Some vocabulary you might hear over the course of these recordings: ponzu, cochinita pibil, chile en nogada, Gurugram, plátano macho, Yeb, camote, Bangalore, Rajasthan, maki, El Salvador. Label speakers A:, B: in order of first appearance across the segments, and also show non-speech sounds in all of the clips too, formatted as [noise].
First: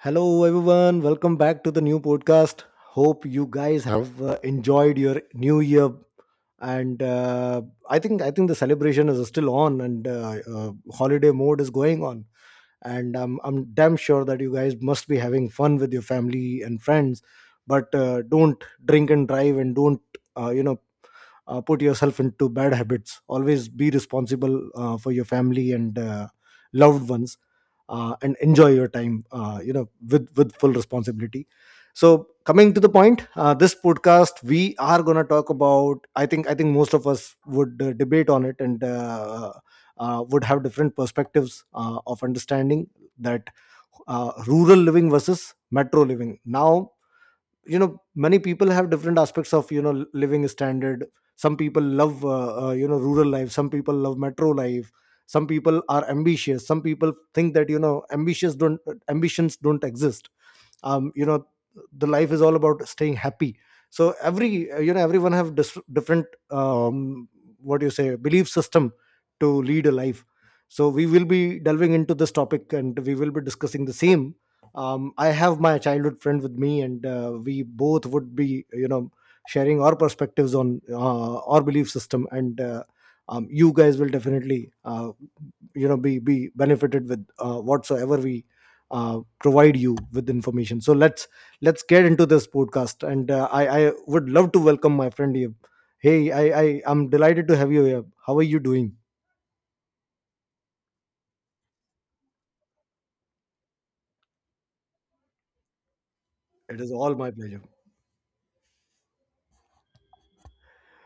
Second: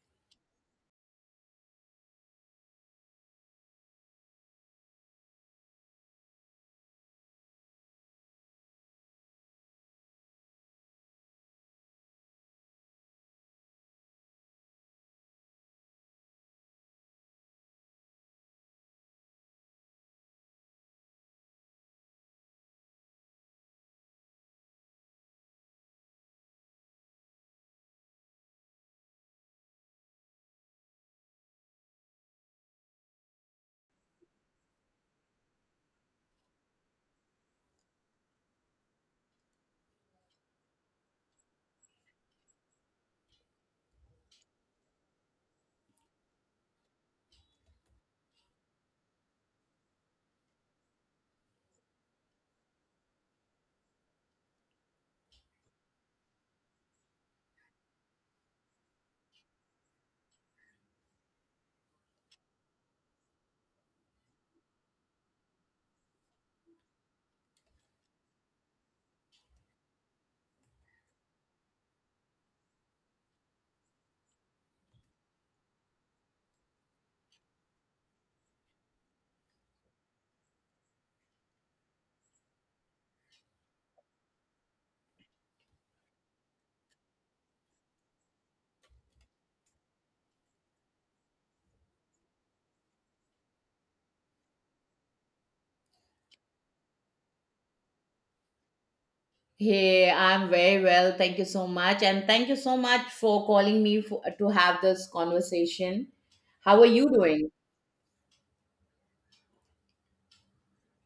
A: Hello, everyone. Welcome back to the new podcast. Hope you guys have enjoyed your new year, and I think the celebration is still on, and holiday mode is going on. And I'm damn sure that you guys must be having fun with your family and friends. But don't drink and drive, and don't uh, you know put yourself into bad habits, always be responsible for your family and loved ones, and enjoy your time, with full responsibility. So coming to the point, this podcast we are going to talk about, I think most of us would debate on it, and would have different perspectives of understanding that, rural living versus metro living. Now you know, many people have different aspects of, you know, living standard. Some people love, rural life, some people love metro life. Some people are ambitious, some people think that, you know, ambitious don't ambitions don't exist. You know, the life is all about staying happy. So every, everyone have different, what do you say, belief system to lead a life. So we will be delving into this topic and we will be discussing the same. I have my childhood friend with me, and we both would be, you know, sharing our perspectives on our belief system, and you guys will definitely, be benefited with whatsoever we provide you with information. So let's, get into this podcast, and I would love to welcome my friend Yeb. Hey, I'm delighted to have you here. How are you doing?
B: Hey, I'm very well. Thank you so much. And thank you so much for calling me to have this conversation.
A: It
B: How are
A: is
B: you
A: all my
B: doing?
A: pleasure.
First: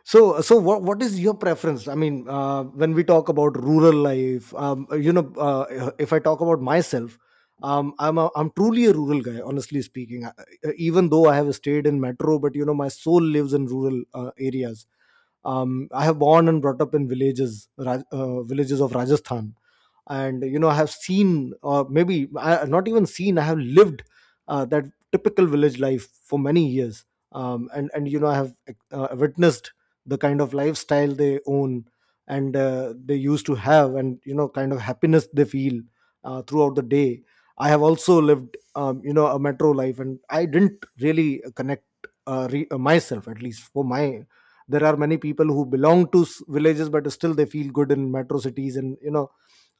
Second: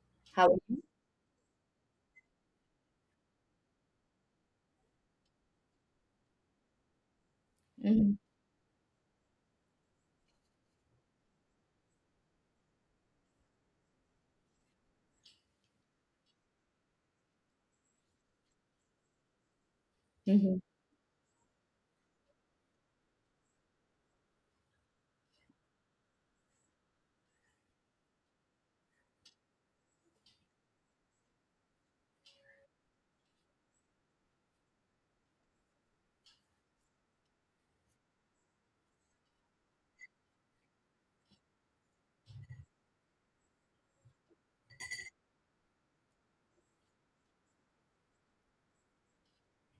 A: So,
B: How.
A: what is your preference? I mean, when we talk about rural life, you know, if I talk about myself,
B: Mhm,
A: I'm truly a rural guy, honestly speaking. I, even though I have stayed in metro, but you know, my soul lives in rural areas. I have born and brought up in villages, villages of Rajasthan, and you
B: mhm.
A: know, I have seen, or maybe I, not even seen, I have lived that typical village life for many years. And you know, I have witnessed the kind of lifestyle they own and they used to have, and you know, kind of happiness they feel throughout the day. I have also lived, a metro life, and I didn't really connect myself, at least for my. There are many people who belong to villages, but still they feel good in metro cities, and you know,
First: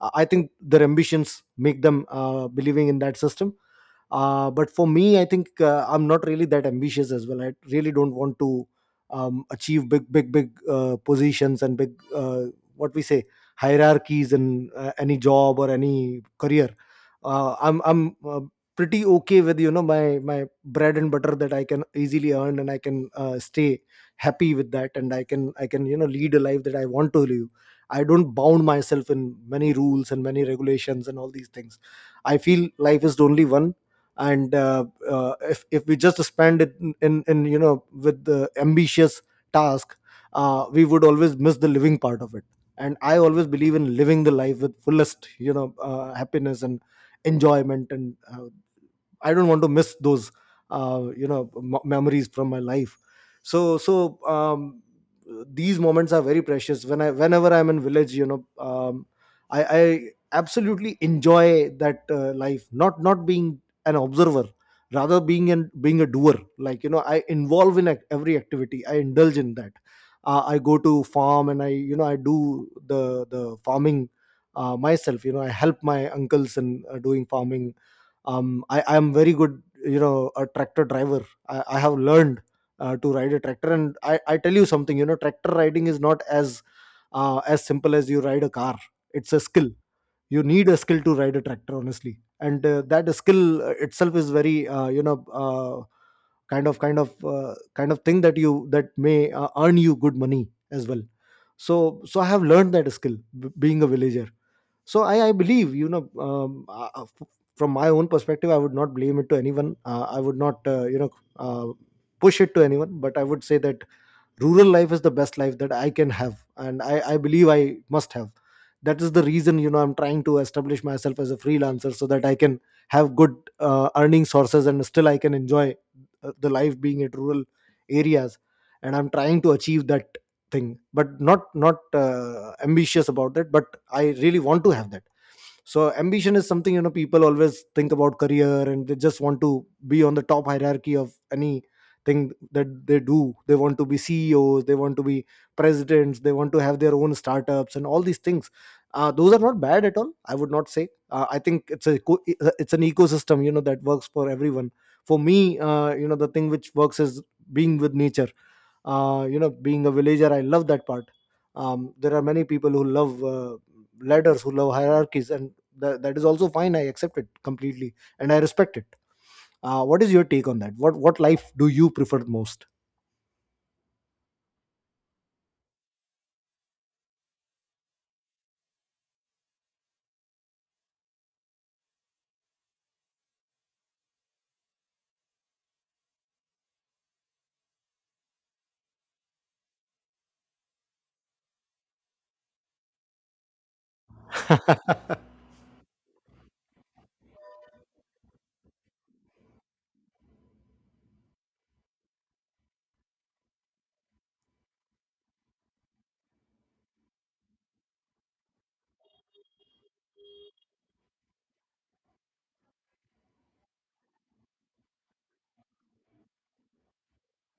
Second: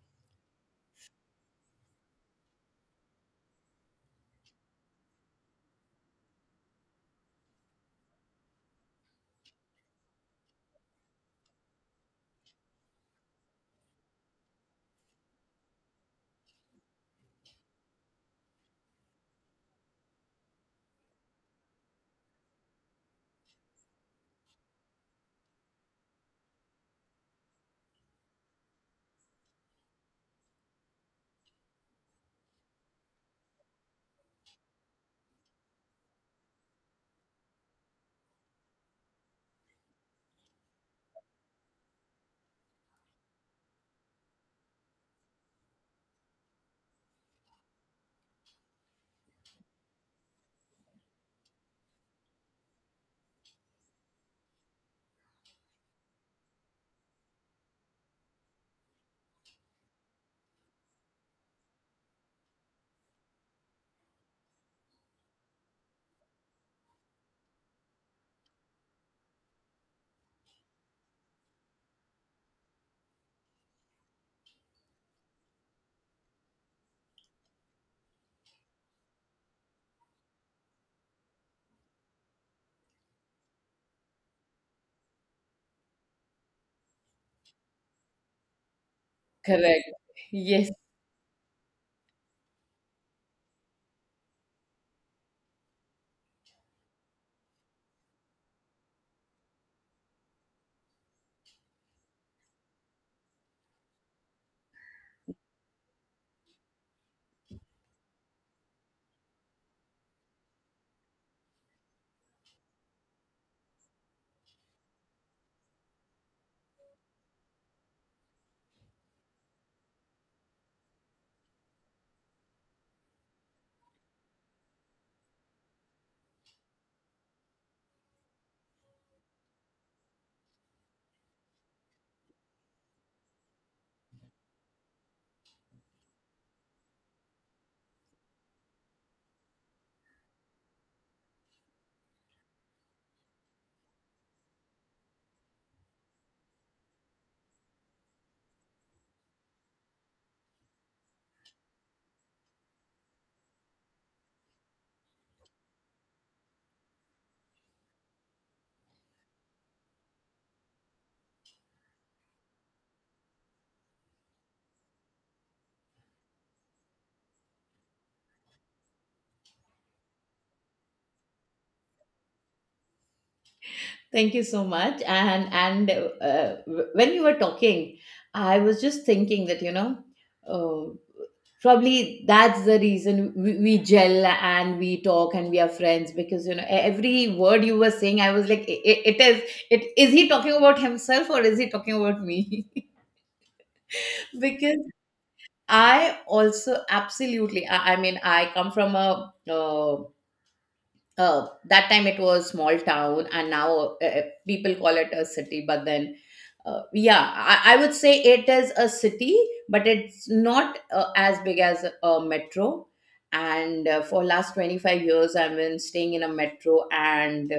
A: I think their ambitions make them believing in that system. But for me, I think, I'm not really that ambitious as well. I really don't want to, achieve big big big positions and big, what we say, hierarchies in any job or any career. I'm pretty okay with, you know, my bread and butter that I can easily earn, and I can stay happy with that, and I can, you know, lead a life that I want to live. I don't bound myself in many rules and many regulations and all these things. I feel life is only one, and if we just spend it in, you know, with the ambitious task, we would always miss the living part of it. And I always believe in living the life with fullest, you know, happiness and enjoyment, and I don't want to miss those memories from my life. So so, these moments are very precious. Whenever I'm in village, you know, I absolutely enjoy that life. Not being an observer, rather being a doer. Like you know, I involve in every activity. I indulge in that. I go to farm and I, you know, I do the farming myself. You know, I help my uncles in doing farming. I am very good, you know, a tractor driver. I have learned to ride a tractor, and I tell you something, you know, tractor riding is not as as simple as you ride a car. It's a skill.
B: Correct.
A: You need
B: Yes.
A: a skill to ride a tractor, honestly, and that skill itself is very, kind of kind of thing that you that may earn you good money as well. So so, I have learned that skill being a villager. So I believe, you know, from my own perspective, I would not blame it to anyone. I would not, uh, push it to anyone, but I would say that rural life is the best life that I can have, and I believe I must have. That is the reason, you know, I'm trying to establish myself as a freelancer so that I can have good earning sources, and still I can enjoy the life being at rural areas. And I'm trying to achieve that thing, but not ambitious about that, but I really want to have that. So ambition is something, you know, people always think about career, and they just want to be on the top hierarchy of any thing that they do. They want to be CEOs, they want to be presidents, they want to have their own startups and all these things. Those are not bad at all, I would not say. I think it's a it's an ecosystem, you know, that works for everyone. For me, you know, the thing which works is being with nature. You know, being a villager, I love that part. There are many people who love ladders, who love hierarchies, and that is also fine. I accept it completely, and I respect it. What is your take on that? What life do you prefer most?
B: Thank you so much. And when you were talking, I was just thinking that, you know, uh, probably that's the reason we gel and we talk and we are friends because, you know, every word you were saying, I was like, it is he talking about himself or is he talking about me? [laughs] Because
A: [laughs]
B: I also absolutely, I mean, I come from a, that time it was small town and now people call it a city, but then, yeah, I would say it is a city, but it's not as big as a metro. And for last 25 years, I've been staying in a metro, and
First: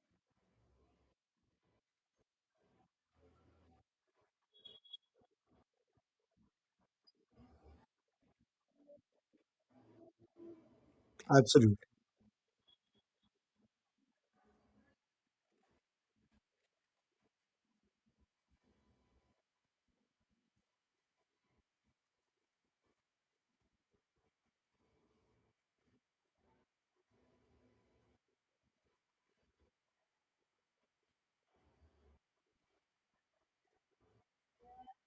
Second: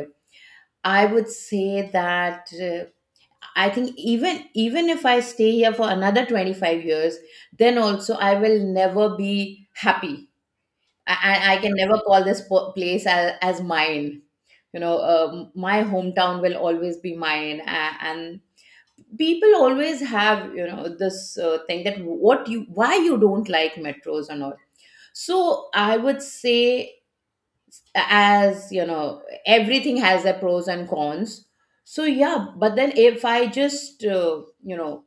B: I would say that I think even if I stay here for another 25 years, then also I will never be happy. I, I can
A: Absolutely.
B: never call this place as mine. You know, my hometown will always be mine. And people always have, you know, this thing that what you, why you don't like metros and all. So I would say, as you know, everything has their pros and cons. So yeah, but then if I just, you know,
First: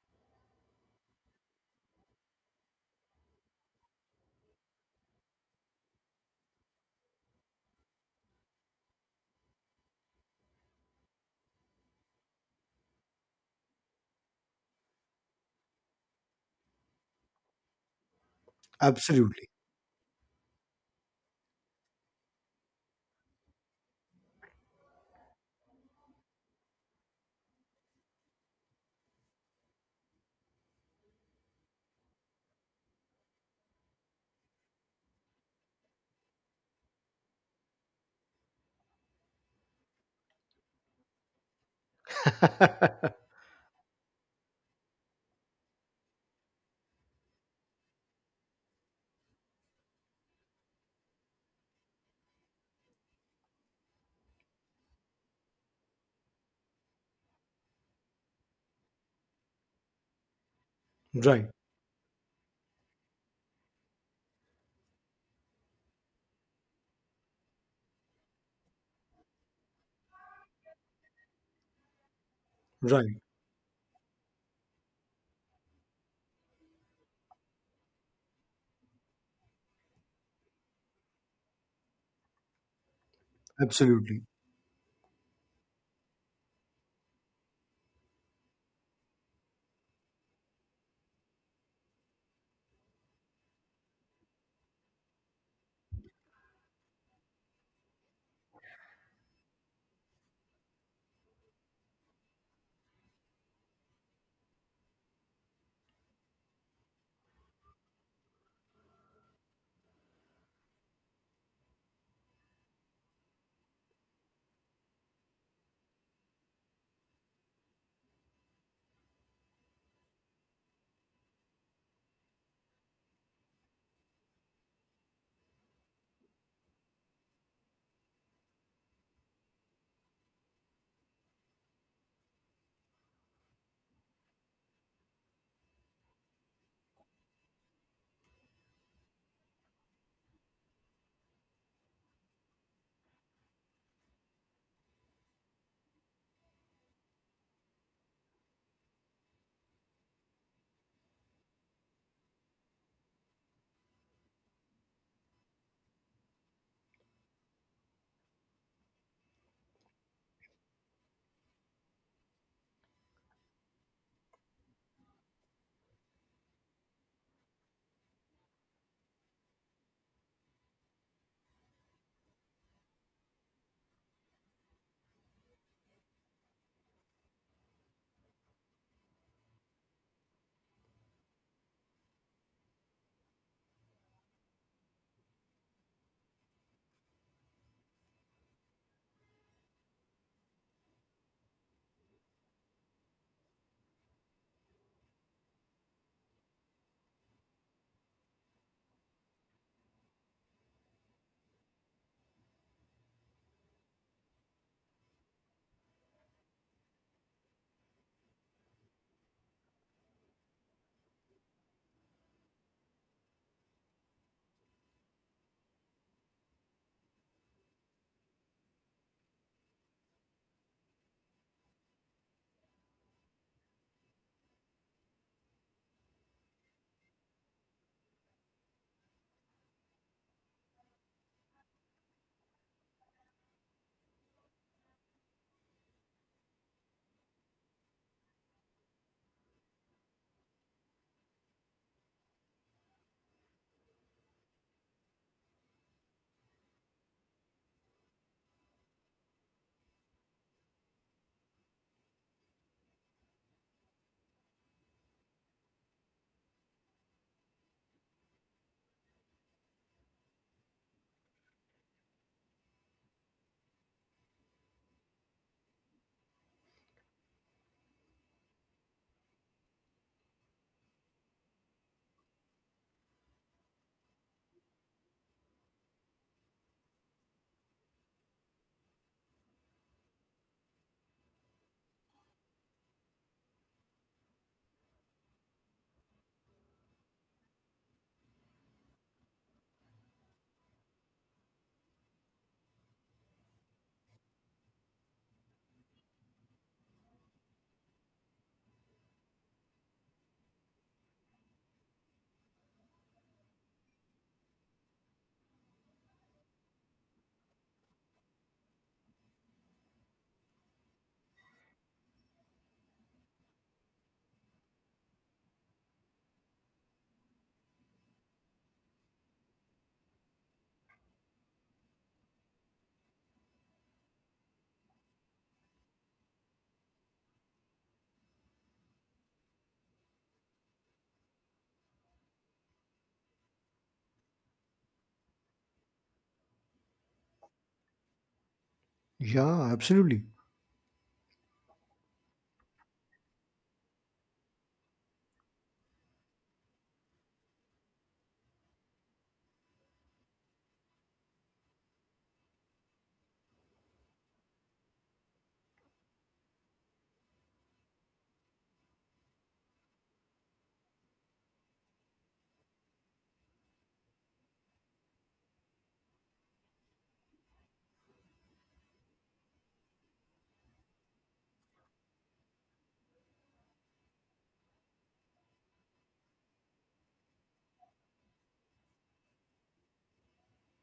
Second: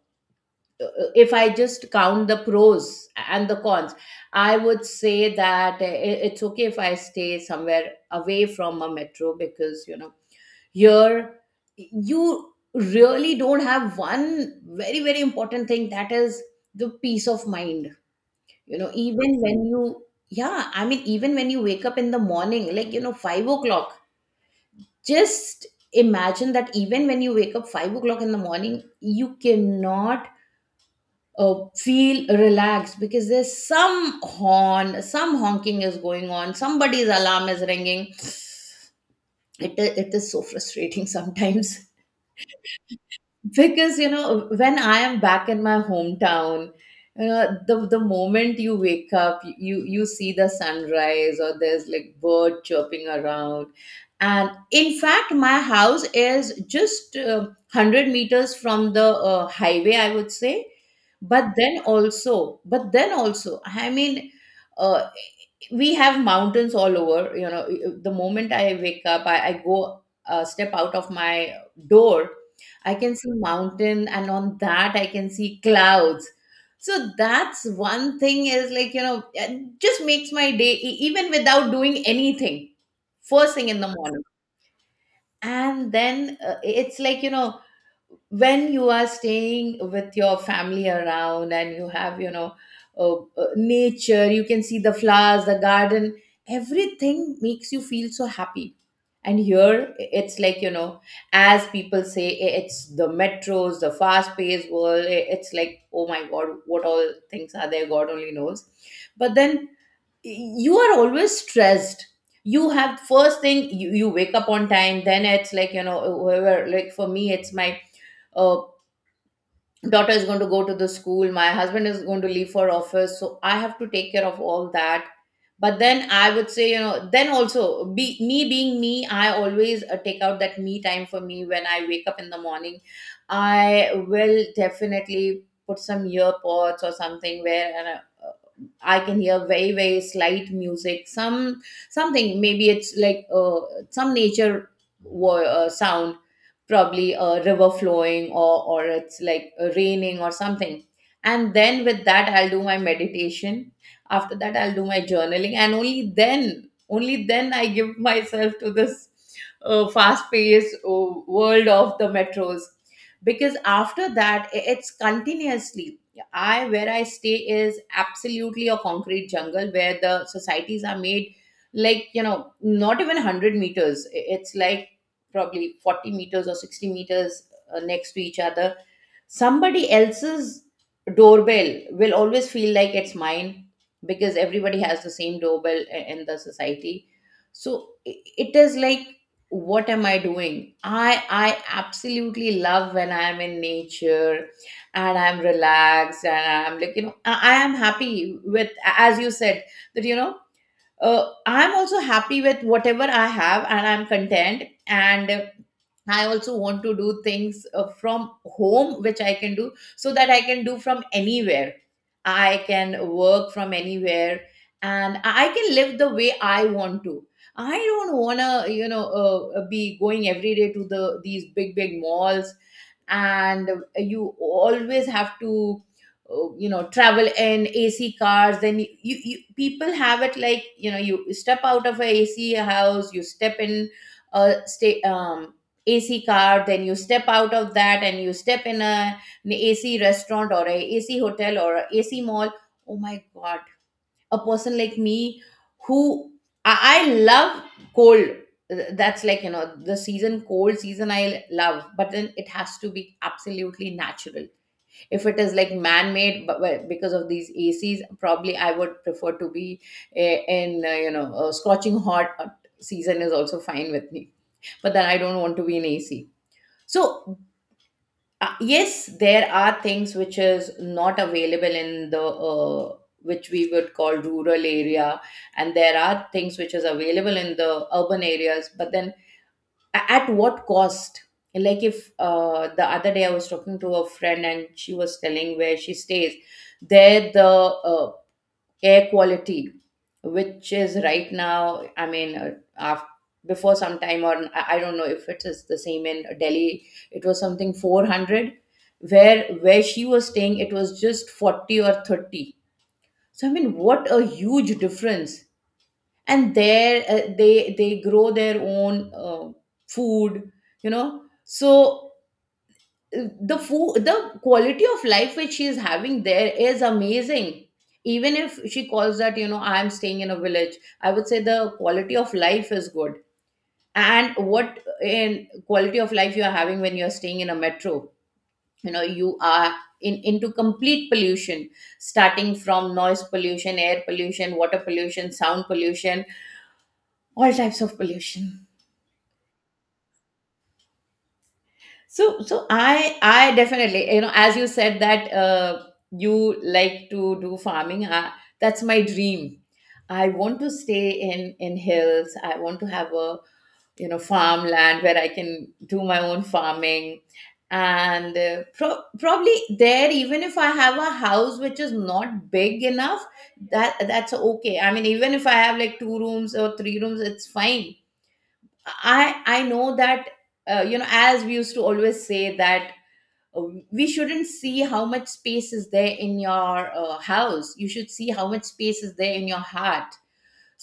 B: if I just count the pros and the cons, I would say that it's okay if I stay somewhere away from a metro because, you know, here you really don't have one very, very important thing, that is the peace of mind. You know, even
A: Absolutely.
B: when you, yeah, I mean, even when you wake up in the morning, like, you know, 5 o'clock, just imagine that even when you wake up 5 o'clock in the morning, you cannot feel relaxed because there's some horn, some honking is going on, somebody's alarm is ringing. It it is so frustrating sometimes [laughs] because you know when I am back in my hometown, you know the moment you wake up, you see the sunrise, or there's like bird chirping around. And in fact, my house is just 100 meters from the highway, I would say. But
A: Right.
B: then also, I mean, uh, we have mountains all over. You know, the moment I wake up, I go step out of my door, I can
A: Right.
B: see mountain, and on that I can see clouds. So that's one thing, is like, you know, it just makes my day, even without doing anything, first thing in the
A: Absolutely.
B: morning. And then it's like, you know, when you are staying with your family around and you have, you know, nature, you can see the flowers, the garden, everything makes you feel so happy. And here it's like, you know, as people say, it's the metros, the fast paced world. It's like, oh my god, what all things are there, god only knows. But then you are always stressed. You have, first thing you, wake up on time, then it's like, you know, whoever, like for me, it's my uh daughter is going to go to the school, my husband is going to leave for office, so I have to take care of all that. But then I would say, you know, then also, be me, being me, I always take out that me time for me. When I wake up in the morning, I will definitely put some earpods or something, where I can hear very very slight music, some something, maybe it's like some nature, sound, probably a river flowing, or it's like raining or something. And then with that, I'll do my meditation. After that I'll do my journaling, and only then, only then, I give myself to this fast paced world of the metros. Because after that it's continuously, I, where I stay is absolutely a concrete jungle where the societies are made. Like, you know, not even 100 meters, it's like probably 40 meters or 60 meters, next to each other. Somebody else's doorbell will always feel like it's mine, because everybody has the same doorbell in the society. So it is like, what am I doing? I I absolutely love when I am in nature, and I'm relaxed, and I'm like, you know, I am happy with, as you said, that, you know, I'm also happy with whatever I have, and I'm content. And I also want to do things from home, which I can do, so that I can do from anywhere. I can work from anywhere, and I can live the way I want to. I don't want to, you know, be going every day to the these big, big malls, and you always have to you know travel in ac cars. Then you, you people have it, like, you know, you step out of a ac house, you step in a stay ac car, then you step out of that and you step in an ac restaurant, or a ac hotel, or a ac mall. Oh my god, a person like me, who, I love cold. That's like, you know, the season, cold season, I love, but then it has to be absolutely natural. If it is like man-made, but because of these acs, probably I would prefer to be in you know a scorching hot season is also fine with me, but then I don't want to be in ac. So yes, there are things which is not available in the which we would call rural area, and there are things which is available in the urban areas, but then at what cost? Like, if the other day I was talking to a friend and she was telling where she stays, there the uh, air quality, which is right now, I mean, af before some time, or I don't know if it is the same in Delhi, it was something 400. Where she was staying, it was just 40 or 30. So I mean, what a huge difference. And there they grow their own food, you know. So the food, the quality of life which she is having there is amazing. Even if she calls that, you know, I am staying in a village, I would say the quality of life is good. And what, in quality of life, you are having when you are staying in a metro? You know, you are in into complete pollution, starting from noise pollution, air pollution, water pollution, sound pollution, all types of pollution.
A: Yeah, absolutely.
B: So, so I definitely, you know, as you said that you like to do farming, that's my dream. I want to stay in hills. I want to have a, you know, farmland where I can do my own farming, and probably there, even if I have a house which is not big enough, that's okay. I mean, even if I have like two rooms or three rooms, it's fine. I know that you know, as we used to always say that uh, we shouldn't see how much space is there in your house, you should see how much space is there in your heart.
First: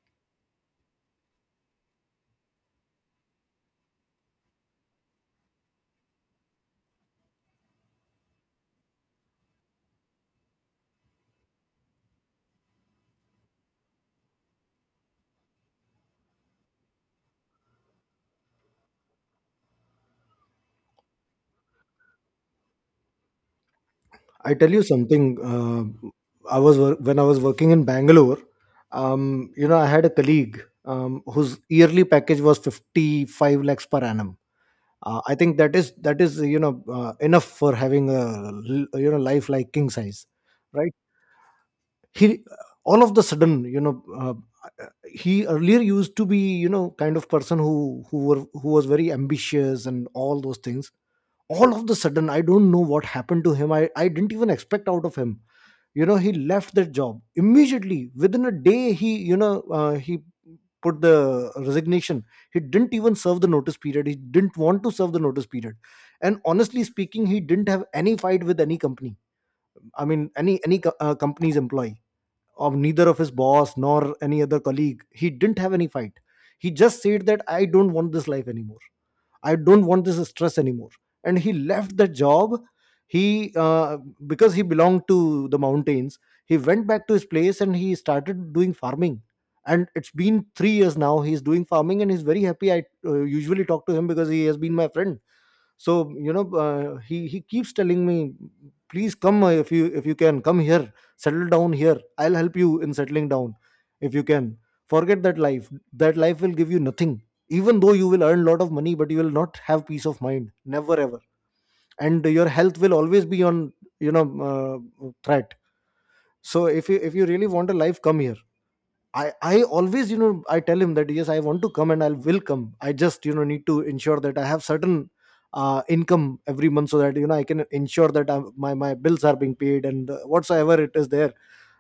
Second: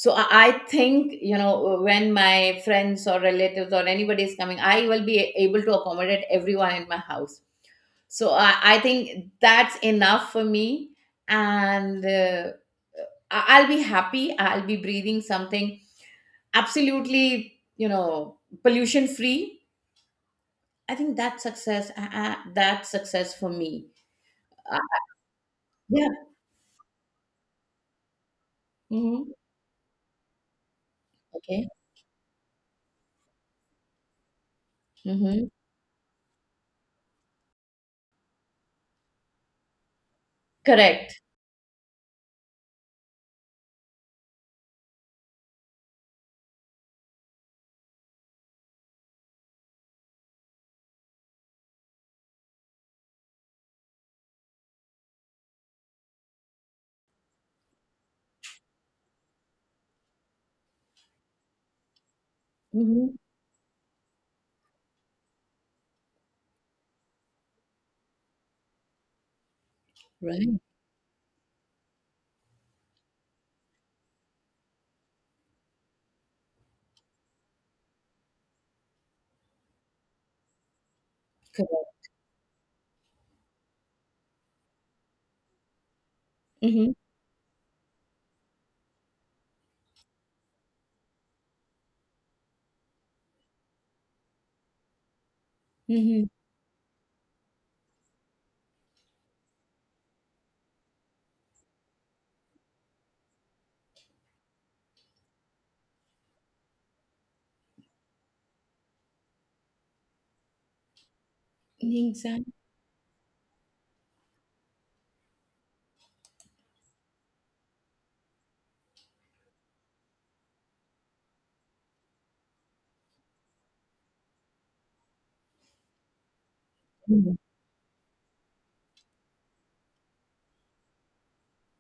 B: So I think, you know, when my friends or relatives or anybody is coming, I will be able to accommodate everyone in my house. So I think that's enough for me. And I'll be happy, I'll be breathing something absolutely, you know, pollution free. I think that's success, that's success for me.
A: I tell you something. Uh,
B: Yeah.
A: when I was working in Bangalore,
B: Mhm.
A: You know, I had a colleague whose
B: Okay.
A: yearly package was 55 lakhs per annum. I
B: Mhm.
A: think that is, you know, enough for having a, you know, life like king size, right?
B: Correct.
A: He, all of the sudden, you know, uh, he earlier used to be, you know, kind of person who was very ambitious and all those things. All of the sudden, I don't know what happened to him. I didn't even expect out of him. You know, he left that job immediately. Within a day, he, you know, he put the resignation. He didn't even
B: Mhm.
A: serve the notice period. He didn't want to serve the notice period. And honestly speaking, he didn't have any fight with any company. I mean, any
B: Right.
A: any co- uh, company's employee, of neither of his boss nor any other colleague. He didn't have any fight. He just said that I don't want this life anymore. I don't want this stress anymore. And he left
B: Correct.
A: the job. He because he belonged to the mountains. He went
B: Mhm.
A: back to his place and he started doing farming. And it's been 3 years now. He's doing farming and he's very happy. I usually talk to him because he has been my friend. So
B: Mhm.
A: you know, he keeps telling me, please come. If you, can come here, settle down here, I'll help you in settling down. If you can forget that life, that life will give you nothing. Even though you will earn lot of money, but you will not have peace of mind, never ever. And your
B: Exactly.
A: health will always be on, you know, threat. So if you, really want a life, come here. I always, you know, I tell him that yes, I want to come and I will come. I just, you know, need to ensure that I have certain income every month, so that you know,
B: Mhm.
A: I can ensure that my bills are being paid, and whatsoever it is there,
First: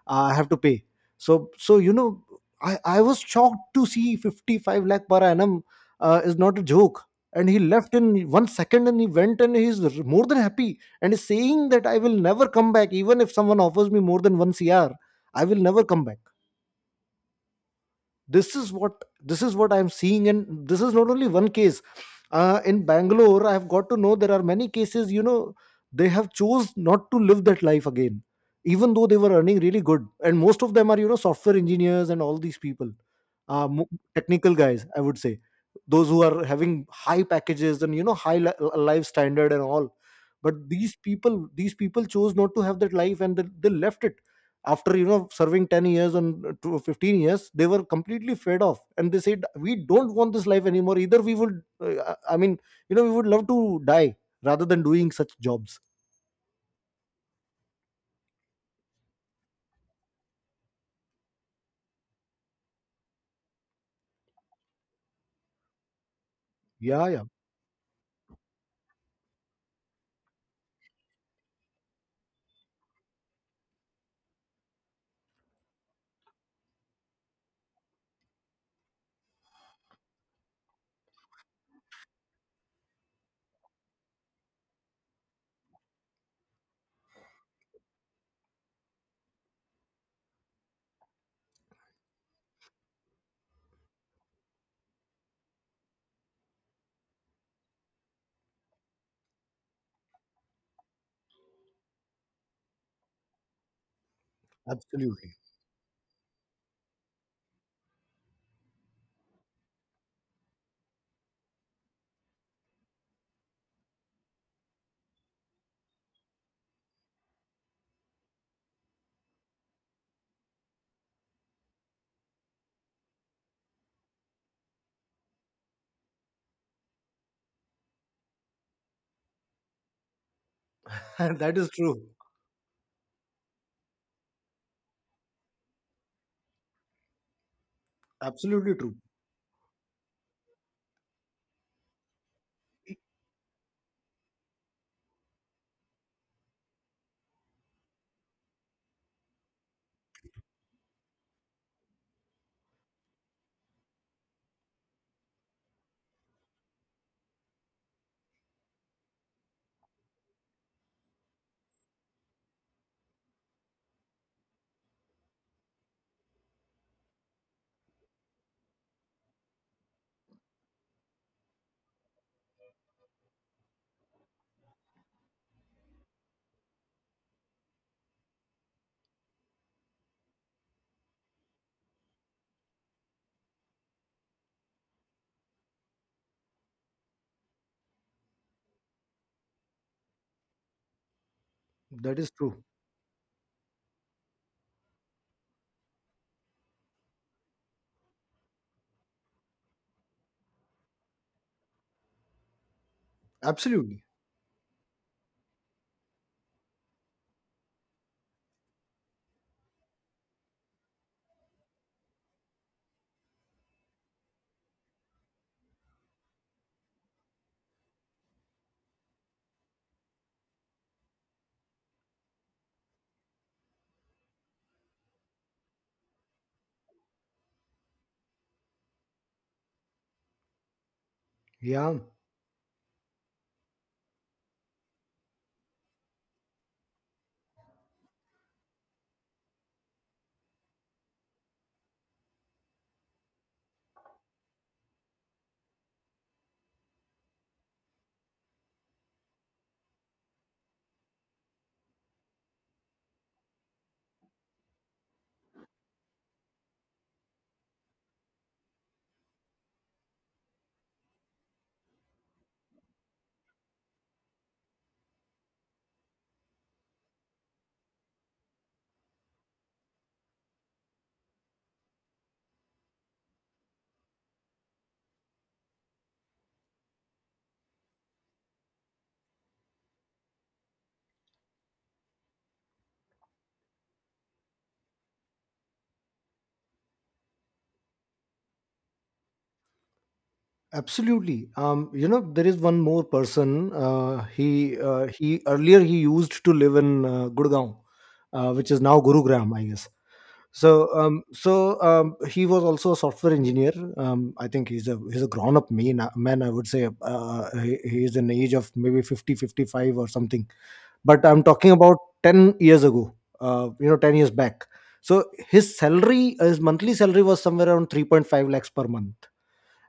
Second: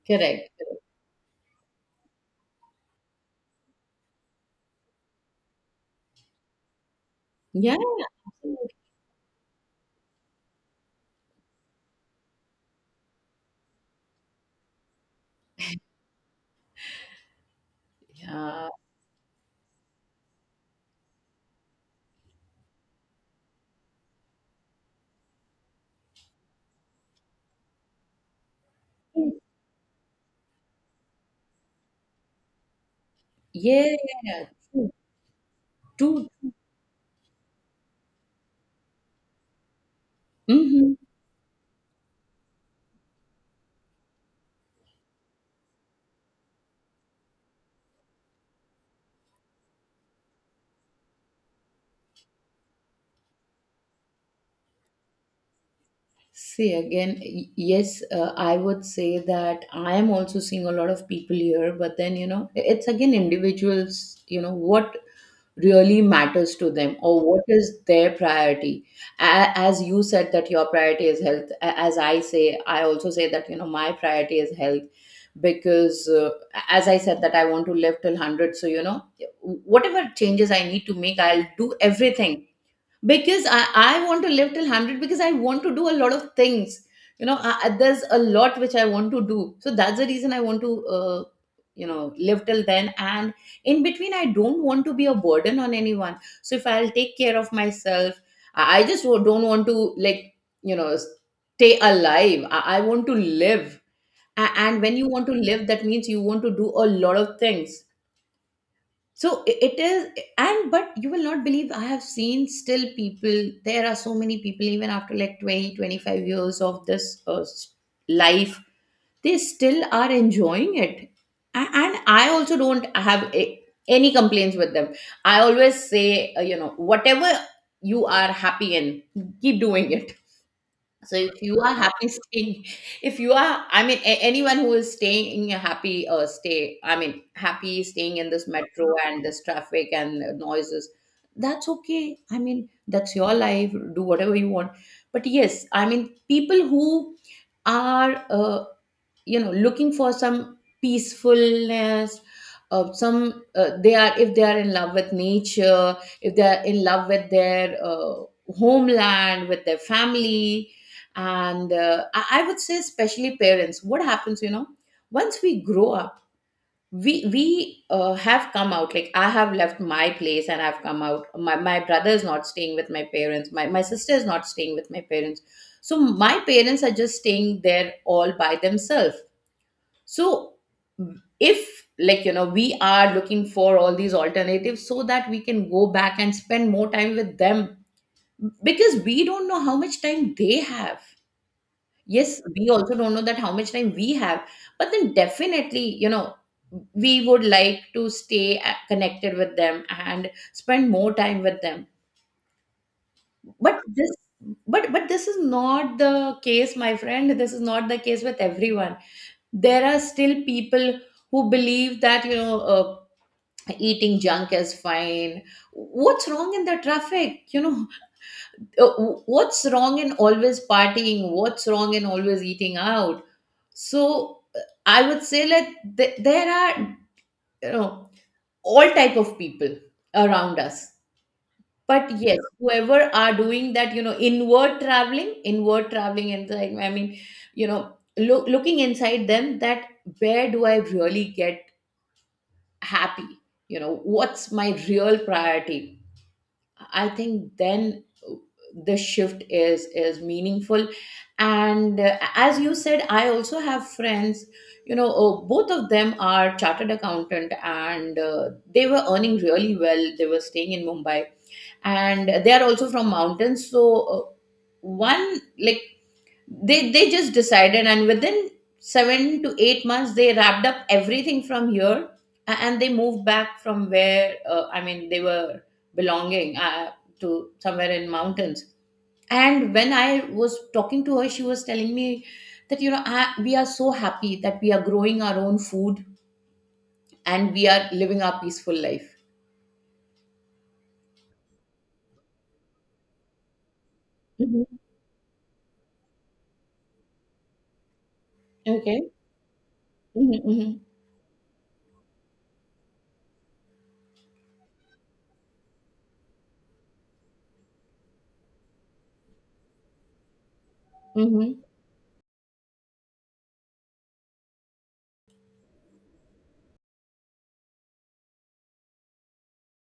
A: I have
B: Correct.
A: to pay. So so, you know, I was shocked to see 55 lakh per annum is not a joke. And he
B: Yeah.
A: left in one second and he went and more than happy and is saying that I will never come back even if someone offers me more than one CR. I will never come back. this
B: Yeah.
A: is what this is what I'm seeing, and this is not only one case. In Bangalore I have got to know there are many cases, you know. They have chose not to live that life again, even though they were earning really good, and most of them are, you know, software engineers and all these people. uh, mo-
B: Yes. Yeah, yeah.
A: Technical guys,
B: True.
A: I would say, those who
B: True.
A: are having high packages and, you know, life standard and all. But these
B: Mhm.
A: people these people chose not to have that life, and they left it after, you know, serving 10 years and to 15 years. They were completely fed off, and they said we don't want this life anymore. Either we would , I mean, you know, we would love to die rather than doing such jobs.
B: See, again, yes, I would say that I am also seeing a lot of people here, but then you know, it's again individuals. You know what really matters to them,
A: Yeah,
B: or
A: yeah,
B: what is their priority. As you said that your priority is health, as I say, I also say that, you know, my priority is health, because as I said that I want to live till 100, so you know, whatever changes I need to make, I'll do everything. Because I want to live till 100, because I want to do a lot of things. You know, there's a lot which I want to do. So that's the reason I want to, you know, live till then. And in between, I don't want to be a burden on anyone. So if I'll take care of myself, I just don't want to, you know, stay alive. I want to live. And when you want to
A: absolutely.
B: live, that means you want to do a lot of things. So it is, and but you will not believe I have seen still people. There are so many people, even after like 20, 25 years of this life, they still are enjoying it. And I also don't have any complaints with them. I always say, whatever you are happy in, keep doing it.
A: [laughs]
B: So if
A: That
B: you
A: is
B: are
A: true.
B: happy [laughs] staying, if you are, anyone who is staying in a happy stay, I mean, happy staying in this
A: Absolutely
B: metro
A: true.
B: and this traffic and noises, that's okay. I mean, that's your life. Do whatever you want. But yes, I mean, people who are looking for some peacefulness, some they are if they are in love with nature, if they are in love with their homeland, with their family. And I would say especially parents, what happens, you know, once we grow up, we have come out. Like I have left my place and I've come out. My brother is not staying with my parents, my sister is not staying with my parents, so my parents are just staying there all by themselves. So, if like you know, we are looking for all these alternatives so that we can go back and spend more time with them, because we don't know how much time they have.
A: That is
B: Yes,
A: true.
B: we also don't know that how much time we have, but then definitely, you know, we would like to stay connected with them and spend more time with them. But
A: Absolutely.
B: this, but this is not the case, my friend. This is not the case with everyone. There are still people who believe that, eating junk is fine. What's wrong in the traffic, you know? [laughs] Uh, what's wrong in always partying? What's wrong in always eating out? So I would say that there are, you know all type of people around us.
A: Yeah,
B: But yes, whoever are doing that, you know, inward traveling, inward traveling inside, I mean, you know, looking inside them that where do I really get happy, you know, what's my real priority. I think then the shift is meaningful. And as you said, I also have friends. Both of them are chartered accountant and they were earning really well, they were staying in Mumbai, and they are also from mountains. So one like they just decided, and within 7 to 8 months they wrapped up everything from here, and they moved back from where, I mean, they were belonging to somewhere in mountains. And when I was talking to her, she was telling me that, we are so happy that we are growing our own food and we are living our peaceful life.
A: absolutely. You know, there is one more person. uh,
B: Mhm.
A: he he earlier he used to live in Gurgaon, which is now
B: Okay.
A: Gurugram, I guess.
B: Hmm.
A: So
B: Hmm.
A: he was also a software engineer. I think he's a grown up man, man I would say. He's an age of maybe 50, 55 or something, but I'm
B: Hmm.
A: talking about 10 years ago, you know, 10 years back. So his monthly salary was somewhere around 3.5 lakhs per month,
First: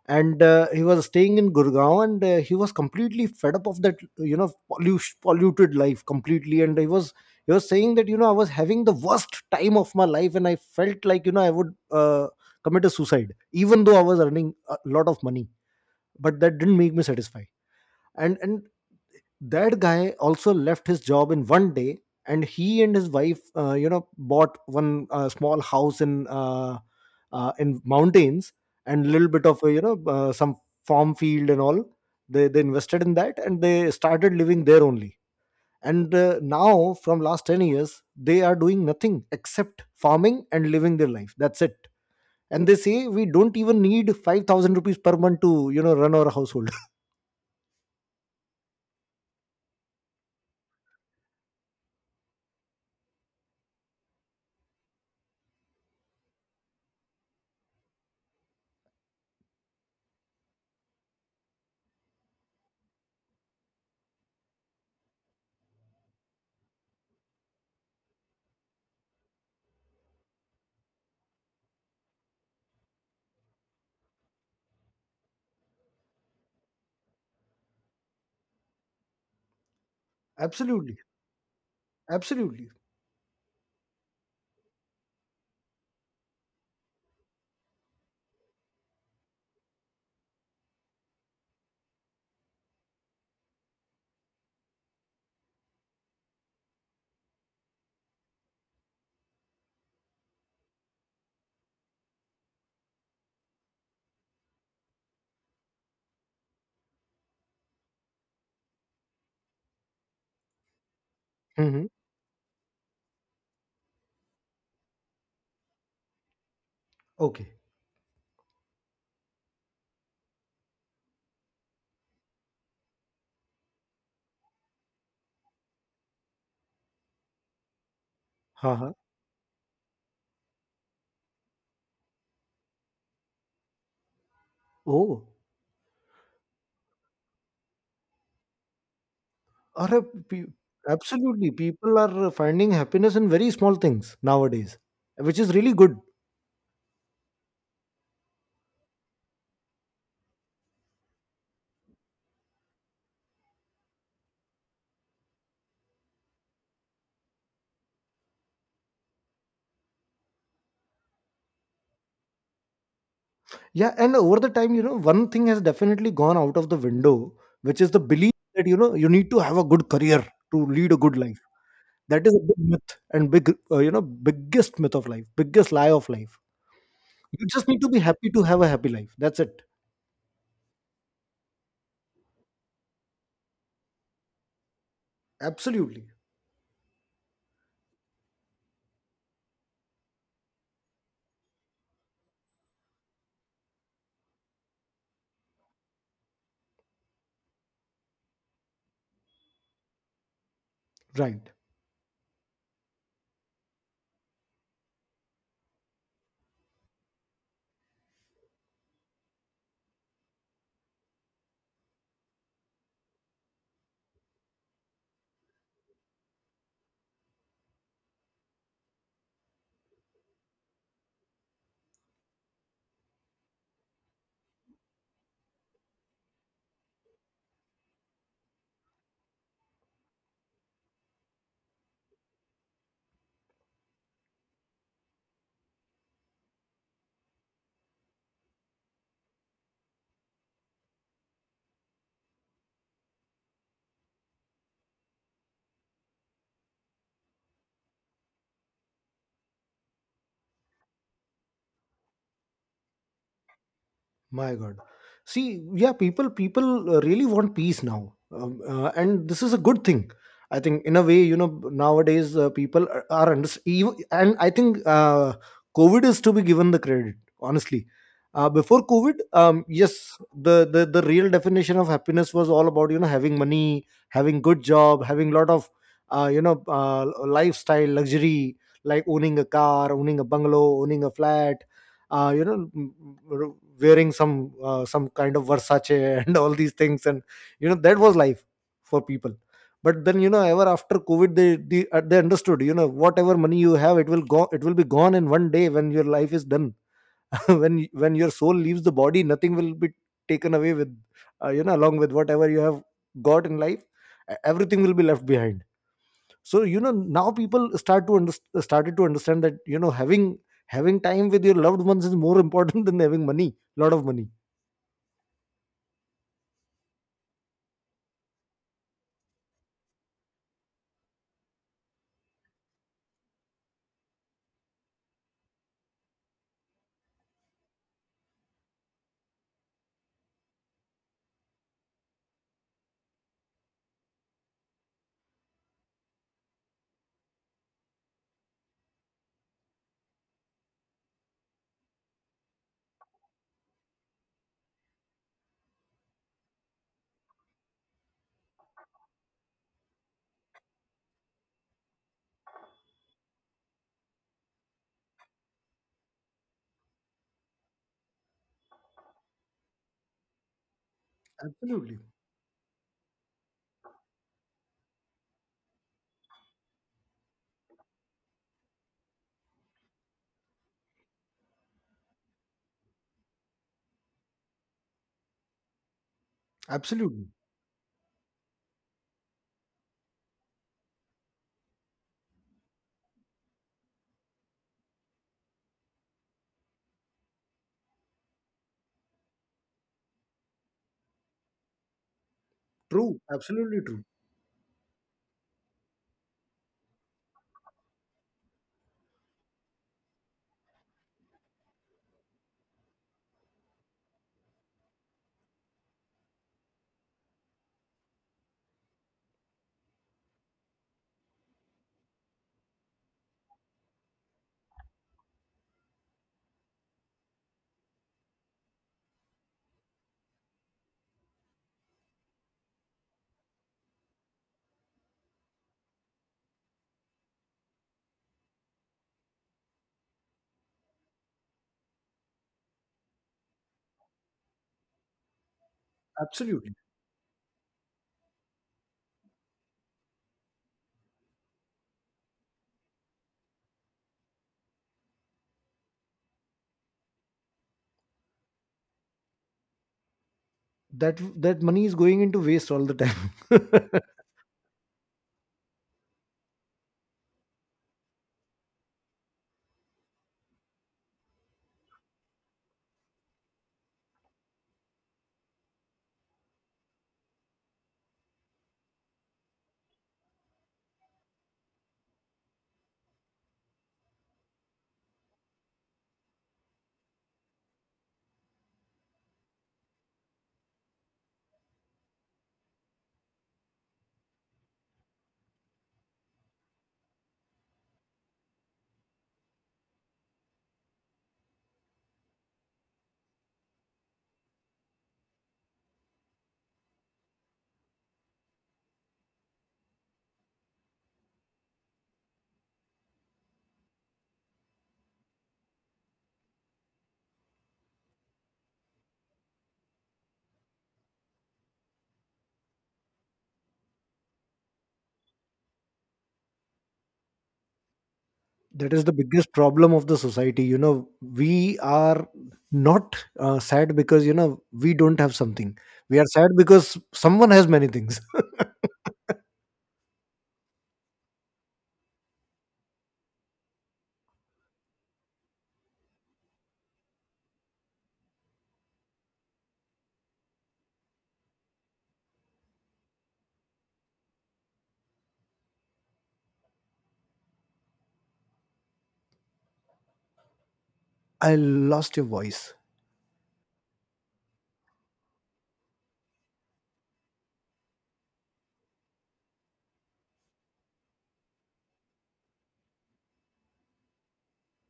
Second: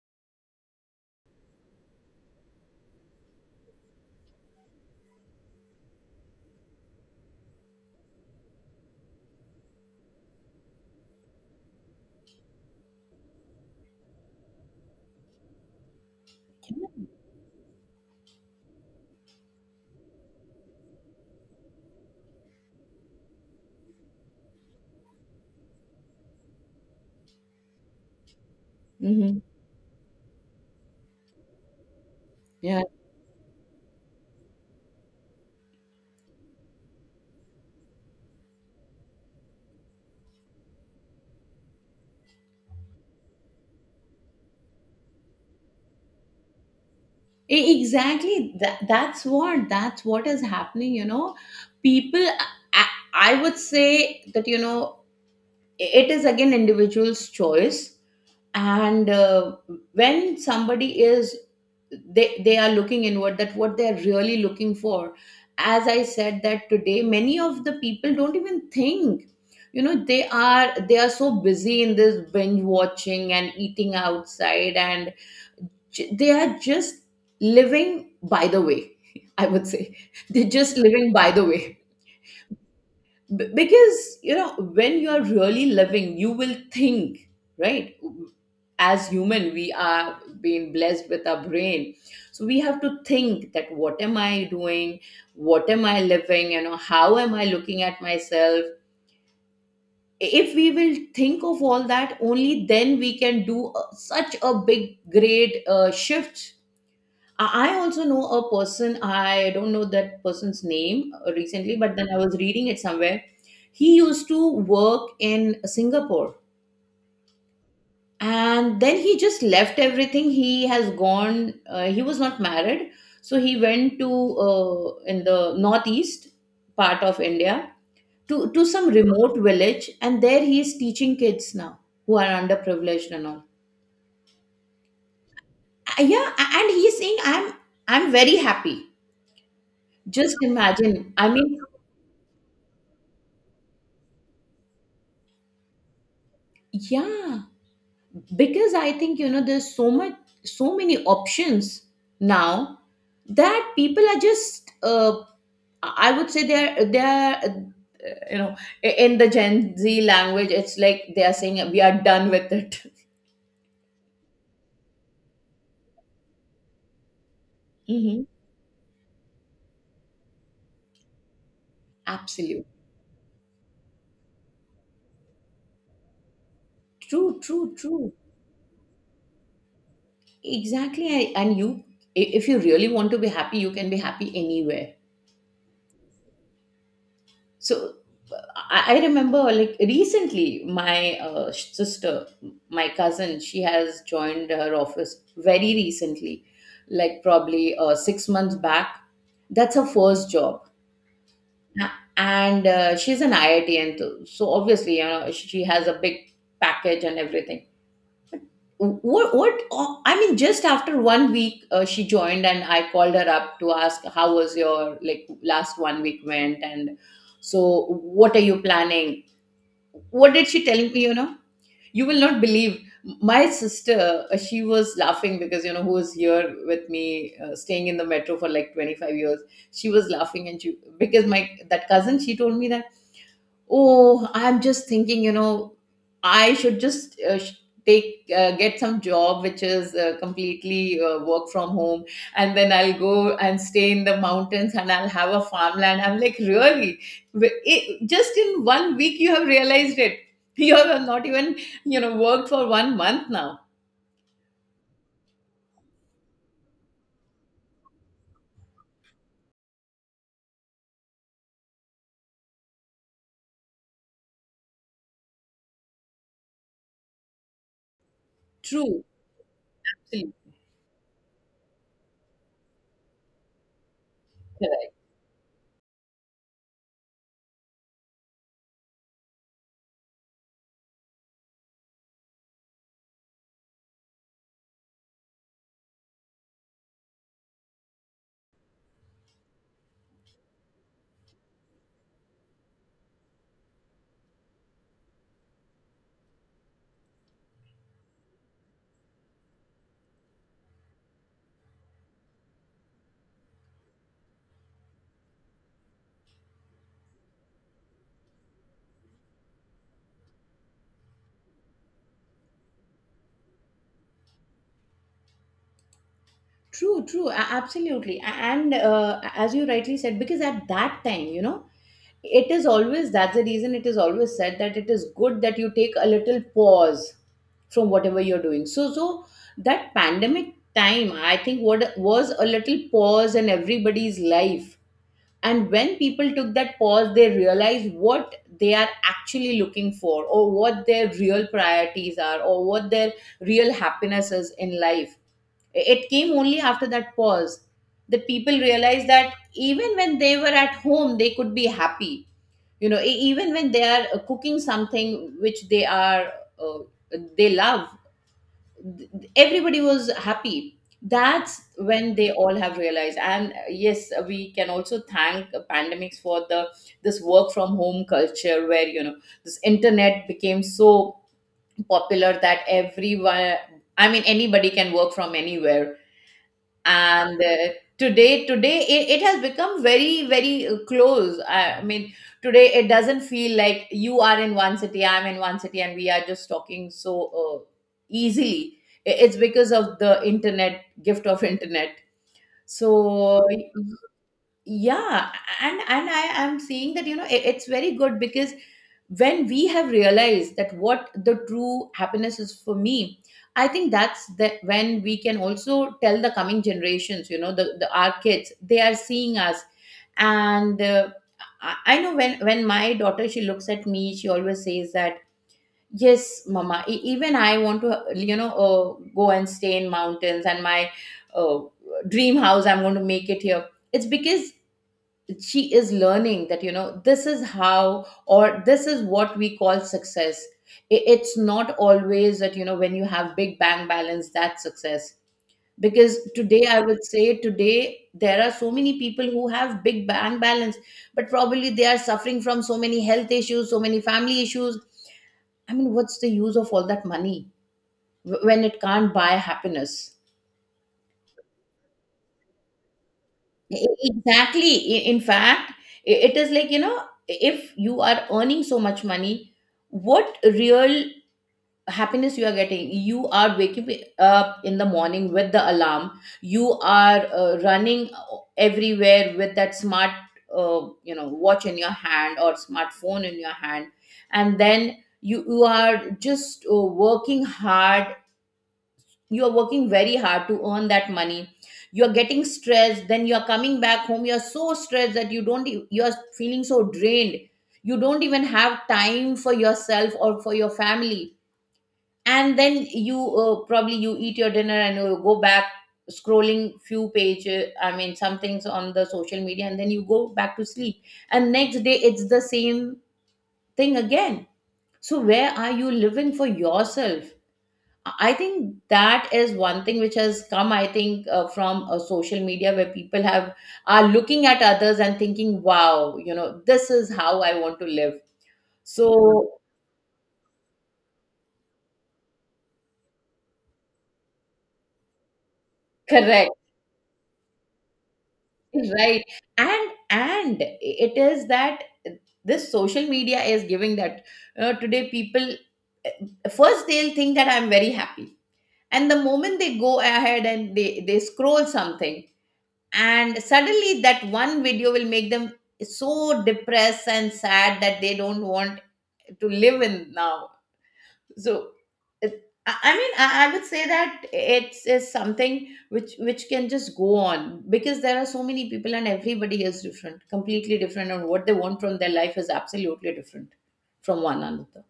A: and he was staying in Gurgaon, and he was completely fed up of that, you know, pollution, polluted life completely. And he was saying that, you know, I was having the worst time of my life, and I felt like, you know, I would commit a suicide even though I was earning a lot of money, but that didn't make me satisfied. And that guy also left his job in one day, and he and his wife you know, bought one small house in mountains, and a little
B: Hmm.
A: bit of you know, some farm field and all. They
B: Yeah.
A: invested in that, and they started living there only. And now from last 10 years they are doing nothing except farming and living their life, that's it. And they say we don't even need 5,000 rupees per month to, you know, run our household.
B: Exactly, that's what, that's what is happening, you know. People, I, I would say that, you know, it is again individual's choice. And when somebody is, they are looking inward that what they are really looking for. As I said that today many of the people don't even think, you know. They are so busy in this binge watching and eating outside, and they are just living by the way. [laughs] I would say [laughs]
A: [laughs]
B: they're just
A: Absolutely.
B: living by the way.
A: Absolutely.
B: Because you know when you are really living, you will think, right? As human, we are being blessed with our brain, so we have to think that what am I doing, what am I living, you know, how am I looking at myself. If we will think of all that, only then we can do such a big, great shift. I also know a person, I don't know that person's name recently,
A: Okay.
B: but then I was reading it somewhere. He used to work in Singapore,
A: Okay.
B: and then he just left everything. He has gone, he was not married, so he went to in the northeast part of India to some remote village, and there he is teaching kids now who are underprivileged and all.
A: Oh,
B: Yeah, and he's saying, I'm very happy.
A: are a
B: Just
A: pe-
B: imagine. I
A: absolutely.
B: mean,
A: People are finding happiness in very small things nowadays, which is really good.
B: yeah, because I think you know there's so much, so many options now that people are just I would say they're you know I- in the Gen Z language, it's like they are saying we are done with it.
A: Yeah, and over the time, you know, one thing has definitely gone out of the window, which
B: [laughs]
A: is the
B: Hmm.
A: belief that, you know, you need to have a good career to lead a good life. That is a
B: Absolute.
A: big myth and big, you know, biggest myth of life, biggest lie of life.
B: True,
A: You just
B: true,
A: need to be
B: true.
A: happy to have a happy life. That's it.
B: Exactly. And you, if you really want to be happy, you can be happy anywhere.
A: Absolutely
B: So I remember like recently my sh- sister my cousin, she has joined her office very recently, like probably 6 months back, that's her first job.
A: right.
B: A- and she's an iitn too, so obviously you know she has a big package and everything. I mean just after 1 week she joined, and I called her up to ask how was your like last 1 week went, and so what are you planning. What did she tell me, you know, you will not believe. My sister, she was laughing because, you know, who was here with me staying in the metro for like 25 years, she was laughing. And she, because my that cousin, she told me that, oh, I'm just thinking, you know, I should just sh- take get some job which is completely work from home, and then I'll go and stay in the mountains and I'll have a farmland. I'm like, really? It, just in 1 week, you have realized it. [laughs] You have not even, you know, worked for 1 month now.
A: My God. See, yeah, people really want peace now, and this is a good thing. I think in a way, you know, nowadays people are under even, and I think COVID is to be given the credit. Honestly, before
B: True.
A: COVID, yes,
B: Absolutely.
A: the real definition of happiness was all about, you know, having money, having good
B: Correct.
A: job, having lot of you know, lifestyle luxury, like owning a car, owning a bungalow, owning a flat, you know, wearing some kind of Versace [laughs] and all these things. And, you know, that was life for people. But then, you know, ever after COVID they understood, you know, whatever money you have, it will go, it will be gone in one day when your life is done. [laughs] When when your soul leaves the body, nothing will be taken away with, you know, along with whatever you have got in life. Everything will be left behind. So, you know, now people started to understand that, you know, having time with your loved ones is more important [laughs] than having money, lot of money.
B: True, true, absolutely. And as you rightly said, because at that time, you know, it is always, that's the reason it is always said, that it is good that you take a little pause from whatever you're doing. So so that pandemic time, I think, what was a little pause in everybody's life. And when people took that pause, they realized what they are actually looking for, or what their real priorities are, or what their real happiness is in life. It came only after that pause that people realized that even when they were at home they could be happy, you know, e- even when they are cooking something which they are uh, they love. th- Everybody was happy. That's
A: Absolutely.
B: when they all have realized. And yes, we can also thank pandemics for the this work from home culture, where you know this internet became so popular that everyone, I mean, anybody can work from anywhere.
A: Absolutely.
B: And today it has become very very close. I mean today it doesn't feel like you are in one city, I'm in one city, and we are just talking so easily. It's because of the internet, gift of internet.
A: True.
B: So
A: Absolutely true.
B: yeah. And I am seeing that, you know, it's very good, because when we have realized that what the true happiness is for me, I think that's the when we can also tell the coming generations, you know, the our kids, they are seeing us. And I know when my daughter, she looks at me, she always says that yes mama, even I want to, you know, go and stay in mountains. And my uh, dream house, I'm going to make it here. It's because she is learning that, you know, this is how, or this is what we call success. It's not always that, you know, when you have big bang balance, that's success. Because today,
A: Absolutely.
B: I would say today, there are so many people who have big bang balance, but probably they are suffering from so many health issues, so many family issues. I mean, what's the use of all that money when it can't buy happiness?
A: That that money is going into waste all the time.
B: Exactly. In fact, it is like, you know, if you are earning so much money, what real happiness you are getting? You are waking up in the morning with the alarm. You are running everywhere with that smart, watch in your hand or smartphone in your hand. And then you are just working hard. You are working very hard to earn that money. You are getting stressed, then you are coming back home, you are so stressed that you don't you are feeling so drained. You don't even have time for yourself or for your family. And then you, probably you eat your dinner and you go back scrolling few pages, I mean some things on the social media, and then you go back to sleep. And next day it's the same thing again. So where are you living for yourself? I think that is one thing which has come, I think, from social media, where people have are looking at others and thinking, "Wow, you know, this is how I want to live."
A: [laughs] That is the biggest
B: So
A: problem of the society, you know. We are not sad because, you know, we don't have something. We are sad
B: correct.
A: because someone has many things. [laughs]
B: [laughs] Right? And it is that this social media is giving that, today people, first they'll think that I'm very happy, and the moment they go ahead and they scroll something, and suddenly that one video will make them so depressed and sad that they don't want to live in now. So
A: I lost your voice.
B: I would say that it's is something which can just go on, because there are so many people and everybody is different, completely different, and what they want from their life is absolutely different from one another.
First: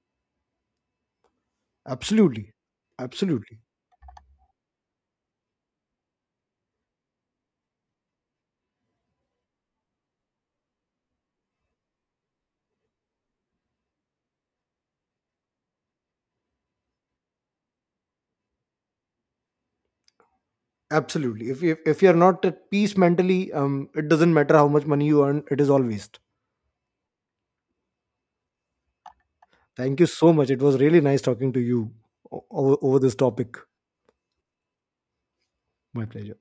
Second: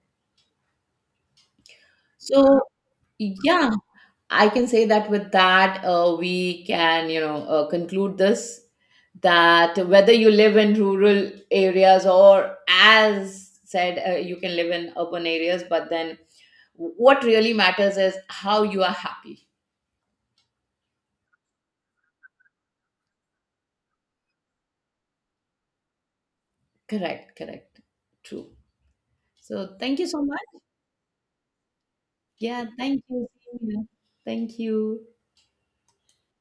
A: Absolutely.
B: So
A: Absolutely.
B: yeah. I can say that with that, we can, you know, conclude this, that whether you live in rural areas or, as said, you can live in urban areas, but then what really matters is how you are happy.
A: Absolutely. If, if you're not at peace mentally, it doesn't matter how much money you earn, it is all waste.
B: Correct, correct, true. So thank
A: Thank you
B: you so
A: so
B: much.
A: much. It was really nice talking to you
B: Yeah,
A: over
B: thank
A: this
B: you.
A: topic.
B: Same here. Thank you.
A: My pleasure.